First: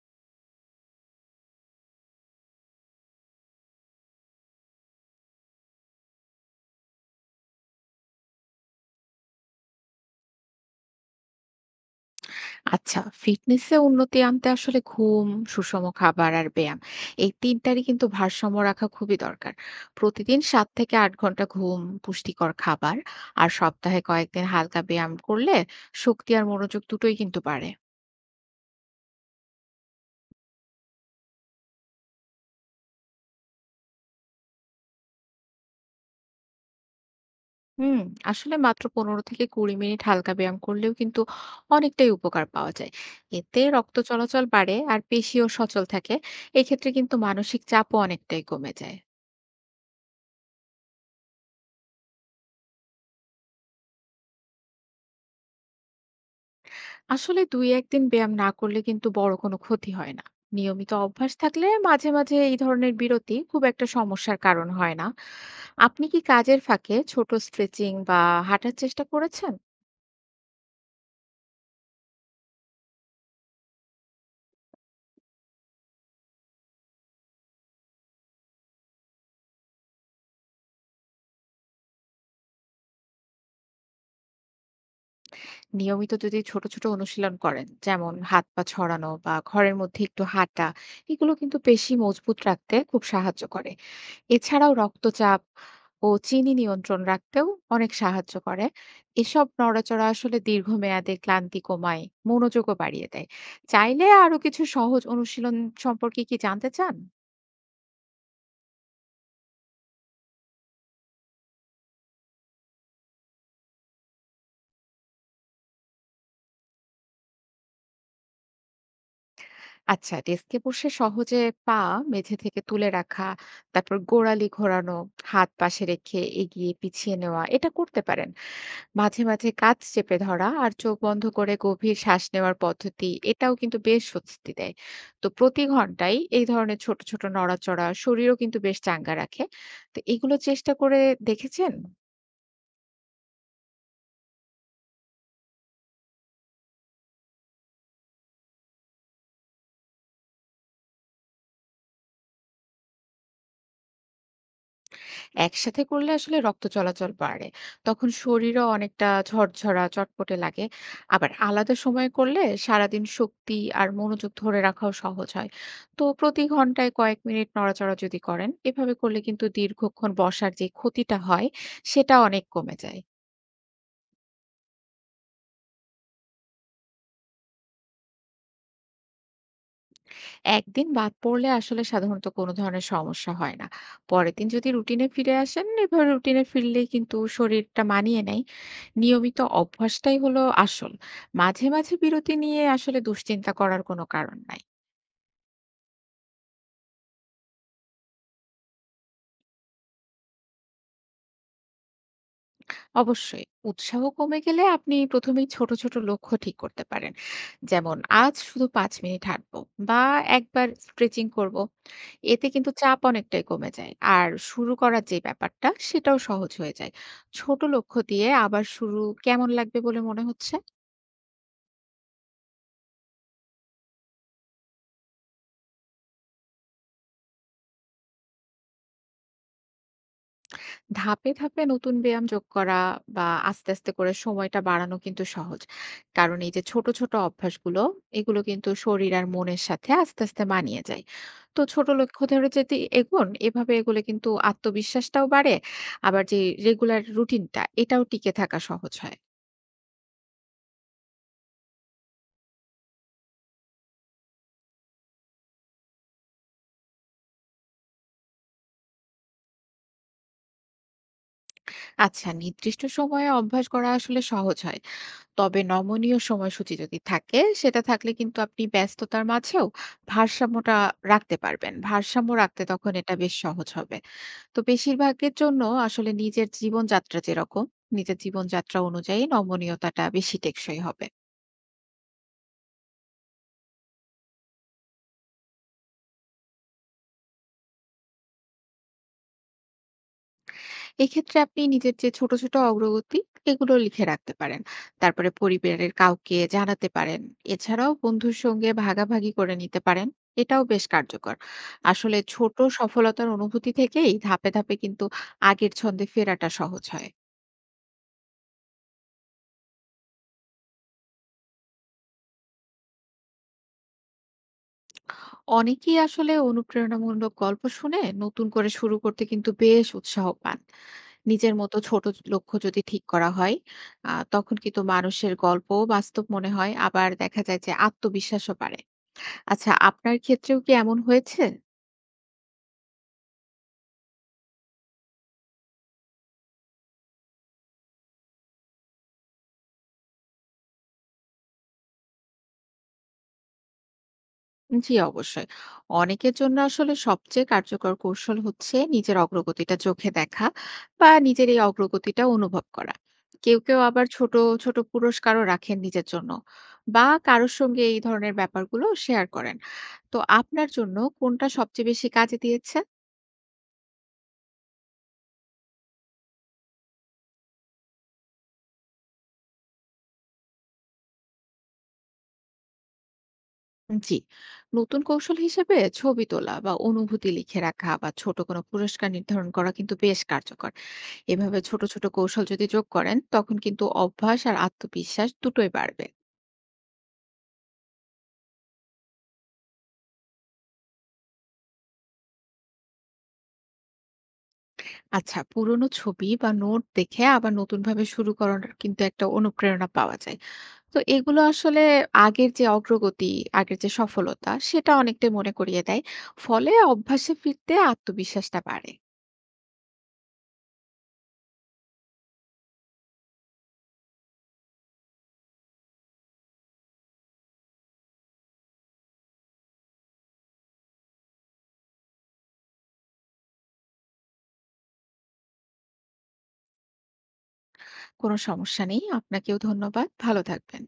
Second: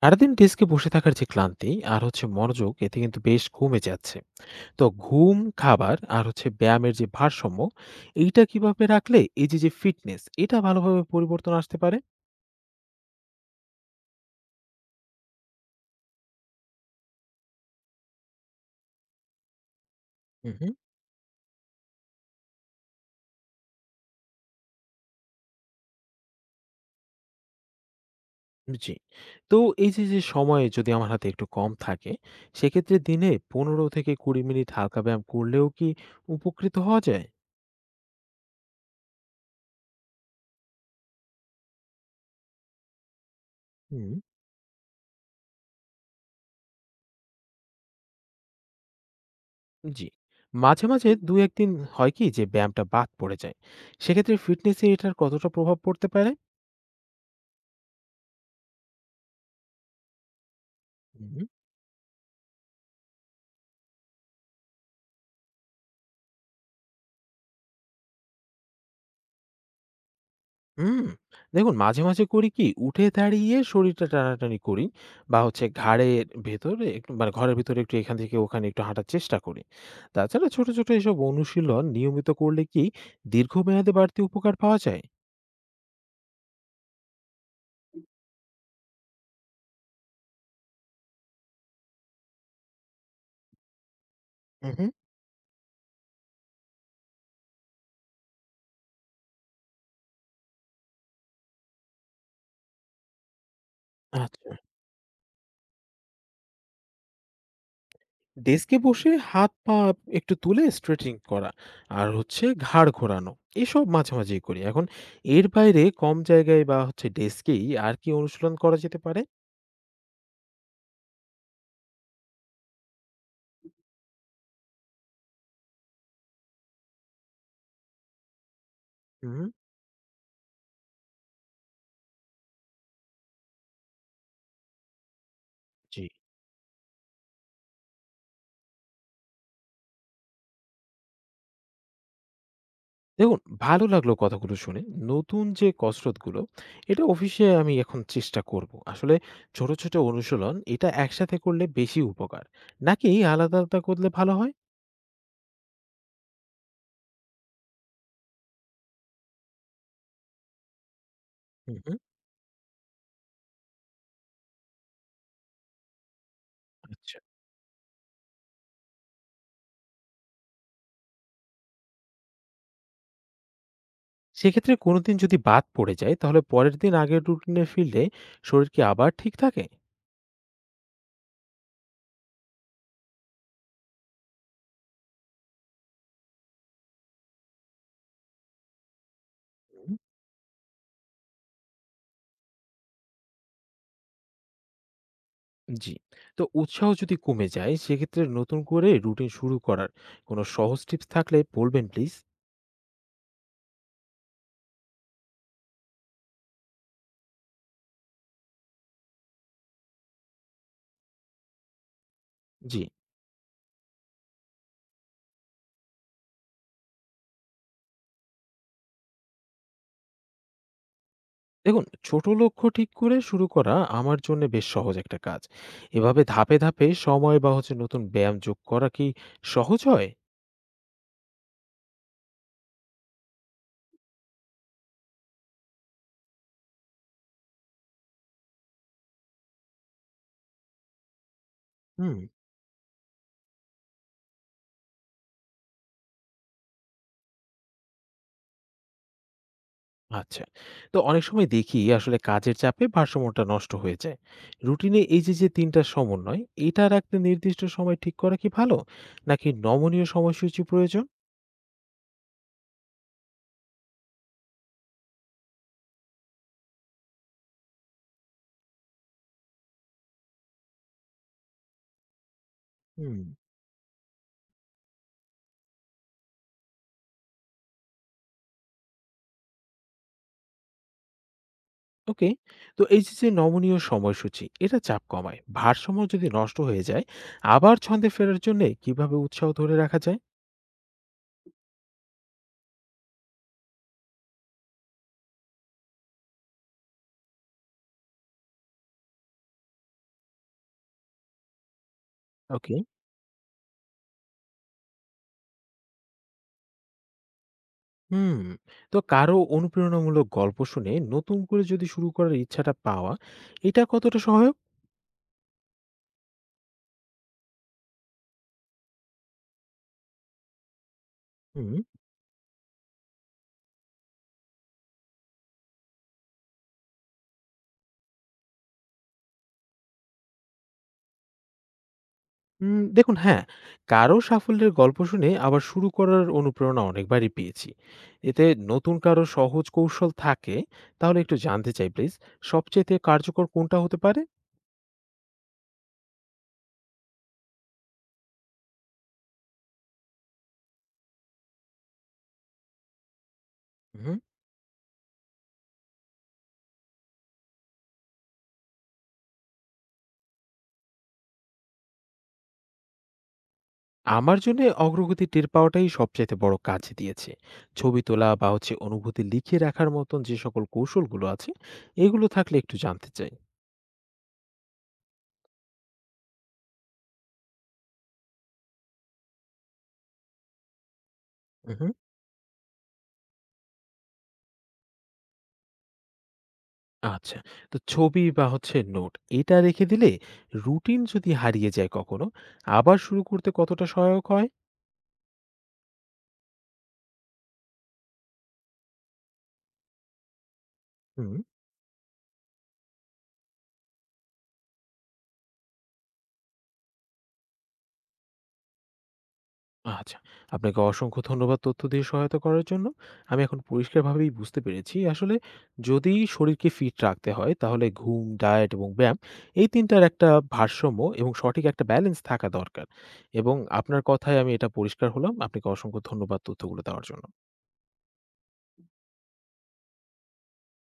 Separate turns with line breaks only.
সারাদিন ডেস্কে বসে থাকার যে ক্লান্তি আর হচ্ছে মনোযোগ এতে কিন্তু বেশ কমে যাচ্ছে। তো ঘুম, খাবার আর হচ্ছে ব্যায়ামের যে ভারসাম্য এইটা কিভাবে রাখলে এই যে যে ফিটনেস এটা ভালোভাবে পরিবর্তন আসতে পারে?
আচ্ছা ফিটনেসে উন্নতি আনতে আসলে ঘুম সুষম খাবার আর ব্যায়াম এই তিনটারই কিন্তু ভারসাম্য রাখা খুবই দরকার। প্রতিদিন
হুম,
সাত
হুম।
থেকে আট ঘন্টা ঘুম, পুষ্টিকর খাবার আর সপ্তাহে কয়েকদিন হালকা ব্যায়াম করলে শক্তি আর মনোযোগ দুটোই কিন্তু বাড়ে।
জি। তো এই যে যে সময় যদি আমার হাতে একটু কম থাকে, সেক্ষেত্রে দিনে ১৫ থেকে ২০ মিনিট হালকা ব্যায়াম করলেও কি উপকৃত হওয়া যায়?
হুম, আসলে মাত্র ১৫ থেকে ২০ মিনিট হালকা ব্যায়াম করলেও কিন্তু অনেকটাই উপকার পাওয়া যায়। এতে রক্ত
হুম।
চলাচল বাড়ে আর পেশিও সচল থাকে। এক্ষেত্রে কিন্তু মানসিক চাপও অনেকটাই কমে যায়।
জি। মাঝে মাঝে দু একদিন হয় কি যে ব্যায়ামটা বাদ পড়ে যায়, সেক্ষেত্রে ফিটনেসে এটার কতটা প্রভাব পড়তে পারে?
আসলে ২-১ দিন ব্যায়াম না করলে কিন্তু বড় কোনো ক্ষতি হয় না। নিয়মিত অভ্যাস
হুম।
থাকলে মাঝে, মাঝে এই ধরনের বিরতি খুব একটা সমস্যার কারণ হয় না। আপনি কি কাজের ফাঁকে ছোট স্ট্রেচিং বা হাঁটার চেষ্টা করেছেন?
হুম, দেখুন মাঝে, মাঝে করি কি উঠে দাঁড়িয়ে শরীরটা টানাটানি করি বা হচ্ছে ঘাড়ের ভেতরে একটু মানে ঘরের ভেতরে একটু এখান থেকে ওখানে একটু হাঁটার চেষ্টা করি। তাছাড়া ছোট, ছোট এসব অনুশীলন নিয়মিত করলে কি দীর্ঘমেয়াদে বাড়তি উপকার পাওয়া যায়?
নিয়মিত যদি ছোট, ছোট অনুশীলন করেন, যেমন হাত পা ছড়ানো বা ঘরের মধ্যে একটু হাঁটা, এগুলো কিন্তু পেশি মজবুত রাখতে খুব সাহায্য করে। এছাড়াও
হুম, হুম।
রক্তচাপ ও চিনি নিয়ন্ত্রণ রাখতেও অনেক সাহায্য করে। এসব নড়াচড়া আসলে দীর্ঘমেয়াদে ক্লান্তি কমায়, মনোযোগও বাড়িয়ে দেয়। চাইলে আরো
আচ্ছা।
কিছু সহজ অনুশীলন সম্পর্কে কি জানতে চান?
ডেস্কে বসে হাত-পা একটু তুলে স্ট্রেচিং করা আর হচ্ছে ঘাড় ঘোরানো। এসব মাঝে, মাঝেই করি। এখন এর বাইরে কম জায়গায় বা হচ্ছে ডেস্কেই আর কি অনুশীলন করা যেতে পারে?
আচ্ছা, ডেস্কে বসে সহজে পা মেঝে থেকে তুলে রাখা, তারপর গোড়ালি ঘোরানো, হাত পাশে রেখে এগিয়ে পিছিয়ে নেওয়া এটা করতে পারেন। মাঝে,
হুম,
মাঝে কাঁধ চেপে ধরা আর চোখ বন্ধ করে গভীর শ্বাস নেওয়ার পদ্ধতি এটাও কিন্তু বেশ স্বস্তি দেয়। তো প্রতি
জি।
ঘন্টায় এই ধরনের ছোট, ছোট নড়াচড়া শরীরও কিন্তু বেশ চাঙ্গা রাখে। তো এগুলো চেষ্টা করে দেখেছেন?
দেখুন, ভালো লাগলো কথাগুলো শুনে। নতুন যে কসরতগুলো, এটা অফিসে আমি এখন চেষ্টা করব। আসলে ছোট, ছোট অনুশীলন এটা একসাথে করলে বেশি উপকার। নাকি আলাদা, আলাদা করলে ভালো হয়?
একসাথে করলে আসলে রক্ত চলাচল বাড়ে। তখন শরীরও অনেকটা ঝরঝরা, চটপটে লাগে। আবার আলাদা
হুম, হুম,
সময়ে করলে সারাদিন শক্তি আর মনোযোগ ধরে রাখাও সহজ হয়। তো প্রতি ঘন্টায়
আচ্ছা।
কয়েক মিনিট নড়াচড়া যদি করেন, এভাবে করলে কিন্তু দীর্ঘক্ষণ বসার যে ক্ষতিটা হয়, সেটা অনেক কমে যায়।
সেক্ষেত্রে কোনোদিন যদি বাদ পড়ে যায়, তাহলে পরের দিন আগের রুটিনে ফিরলে শরীর কি আবার ঠিক থাকে?
একদিন বাদ পড়লে আসলে সাধারণত কোনো ধরনের সমস্যা হয় না। পরের দিন যদি রুটিনে ফিরে আসেন, এভাবে রুটিনে ফিরলেই কিন্তু শরীরটা মানিয়ে নেয়। নিয়মিত
হুম।
অভ্যাসটাই হলো আসল। মাঝে, মাঝে বিরতি নিয়ে আসলে দুশ্চিন্তা করার কোনো কারণ নাই।
জি। তো উৎসাহ যদি কমে যায়, সেক্ষেত্রে নতুন করে রুটিন শুরু করার কোনো সহজ টিপস থাকলে বলবেন প্লিজ?
অবশ্যই, উৎসাহ কমে গেলে আপনি ১ম এই ছোট, ছোট লক্ষ্য ঠিক করতে পারেন। যেমন, আজ শুধু ৫ মিনিট হাঁটবো বা একবার স্ট্রেচিং করবো। এতে কিন্তু
জি।
চাপ অনেকটাই কমে যায়। আর শুরু করার যে ব্যাপারটা সেটাও সহজ হয়ে যায়। ছোট লক্ষ্য দিয়ে আবার শুরু কেমন লাগবে বলে মনে হচ্ছে?
দেখুন, ছোট লক্ষ্য ঠিক করে শুরু করা আমার জন্য বেশ সহজ একটা কাজ। এভাবে ধাপে, ধাপে সময় বা হচ্ছে নতুন ব্যায়াম যোগ করা কি সহজ হয়?
ধাপে, ধাপে নতুন ব্যায়াম যোগ করা বা আস্তে, আস্তে করে সময়টা বাড়ানো কিন্তু সহজ। কারণ এই যে ছোট, ছোট অভ্যাসগুলো এগুলো কিন্তু শরীর আর মনের সাথে আস্তে, আস্তে মানিয়ে যায়। তো ছোট
হুম,
লক্ষ্য ধরে যদি এগোন, এভাবে এগুলো কিন্তু আত্মবিশ্বাসটাও বাড়ে। আবার যে রেগুলার রুটিনটা এটাও টিকে থাকা সহজ হয়।
আচ্ছা। তো অনেক সময় দেখি আসলে কাজের চাপে ভারসাম্যটা নষ্ট হয়ে যায়। রুটিনে এই যে ৩ টা সমন্বয়, এটা রাখতে নির্দিষ্ট সময় ঠিক করা কি ভালো? নাকি নমনীয় সময়সূচি প্রয়োজন?
আচ্ছা, নির্দিষ্ট সময়ে অভ্যাস করা আসলে সহজ হয়। তবে নমনীয় সময়সূচি যদি থাকে, সেটা থাকলে কিন্তু আপনি ব্যস্ততার মাঝেও ভারসাম্যটা রাখতে পারবেন। ভারসাম্য রাখতে তখন এটা
হুম,
বেশ সহজ হবে। তো বেশিরভাগের জন্য আসলে নিজের জীবনযাত্রা অনুযায়ী নমনীয়তাটা বেশি টেকসই হবে।
ওকে। তো এই যে নমনীয় সময়সূচি, এটা চাপ কমায়। ভারসাম্য যদি নষ্ট হয়ে যায়, আবার ছন্দে ফেরার জন্যে কিভাবে উৎসাহ ধরে রাখা যায়?
এক্ষেত্রে আপনি নিজের যে ছোট, ছোট অগ্রগতি এগুলো লিখে রাখতে পারেন। তারপরে পরিবারের কাউকে জানাতে পারেন। এছাড়াও বন্ধুর সঙ্গে ভাগাভাগি করে নিতে পারেন। এটাও বেশ কার্যকর। আসলে ছোট
ওকে।
সফলতার অনুভূতি থেকেই ধাপে, ধাপে কিন্তু আগের ছন্দে ফেরাটা সহজ হয়।
হুম, তো কারো অনুপ্রেরণামূলক গল্প শুনে নতুন করে যদি শুরু করার ইচ্ছাটা পাওয়া, এটা কতটা সহায়ক?
অনেকেই আসলে অনুপ্রেরণামূলক গল্প শুনে নতুন করে শুরু করতে কিন্তু বেশ উৎসাহ পান। নিজের
হুম,
মতো ছোট লক্ষ্য যদি ঠিক করা হয়, তখন কিন্তু মানুষের গল্পও বাস্তব মনে হয়। আবার দেখা যায় যে আত্মবিশ্বাসও বাড়ে। আচ্ছা, আপনার ক্ষেত্রেও কি এমন হয়েছে?
দেখুন হ্যাঁ, কারো সাফল্যের গল্প শুনে আবার শুরু করার অনুপ্রেরণা অনেকবারই পেয়েছি। এতে নতুন কারো সহজ কৌশল থাকে, তাহলে একটু জানতে চাই প্লিজ, সবচাইতে কার্যকর কোনটা হতে পারে?
জি, অবশ্যই। অনেকের জন্য আসলে সবচেয়ে কার্যকর কৌশল হচ্ছে নিজের অগ্রগতিটা চোখে দেখা বা নিজের এই অগ্রগতিটা অনুভব করা। কেউ, কেউ আবার
হুম,
ছোট, ছোট পুরস্কারও রাখেন নিজের জন্য বা কারোর সঙ্গে এই ধরনের ব্যাপারগুলো শেয়ার করেন। তো আপনার জন্য কোনটা সবচেয়ে বেশি কাজে দিয়েছে?
আমার জন্য অগ্রগতি টের পাওয়াটাই সবচাইতে বড় কাজ দিয়েছে। ছবি তোলা বা হচ্ছে অনুভূতি লিখে রাখার মতন যে সকল কৌশলগুলো আছে, এগুলো থাকলে একটু জানতে চাই।
জি, নতুন কৌশল হিসেবে ছবি তোলা বা অনুভূতি লিখে রাখা বা ছোট কোনো পুরস্কার নির্ধারণ করা কিন্তু বেশ কার্যকর। এভাবে ছোট
উহু।
ছোট কৌশল যদি যোগ করেন তখন কিন্তু অভ্যাস আর আত্মবিশ্বাস দুটোই বাড়বে।
আচ্ছা। তো ছবি বা হচ্ছে নোট এটা রেখে দিলে রুটিন যদি হারিয়ে যায় কখনো আবার শুরু করতে কতটা সহায়ক হয়?
আচ্ছা, পুরনো ছবি বা নোট দেখে আবার নতুন ভাবে শুরু করার কিন্তু একটা অনুপ্রেরণা পাওয়া যায়। তো
হুম।
এগুলো আসলে আগের যে অগ্রগতি, আগের যে সফলতা সেটা অনেকটাই মনে করিয়ে দেয়। ফলে অভ্যাসে ফিরতে আত্মবিশ্বাসটা বাড়ে।
আচ্ছা। আপনাকে অসংখ্য ধন্যবাদ তথ্য দিয়ে সহায়তা করার জন্য। আমি এখন পরিষ্কারভাবেই বুঝতে পেরেছি আসলে যদি শরীরকে ফিট রাখতে হয় তাহলে ঘুম, ডায়েট এবং ব্যায়াম এই ৩ টার একটা ভারসাম্য এবং সঠিক একটা ব্যালেন্স থাকা দরকার। এবং আপনার কথায় আমি এটা পরিষ্কার হলাম। আপনাকে অসংখ্য ধন্যবাদ তথ্যগুলো দেওয়ার জন্য।
কোনো সমস্যা নেই, আপনাকেও ধন্যবাদ, ভালো থাকবেন।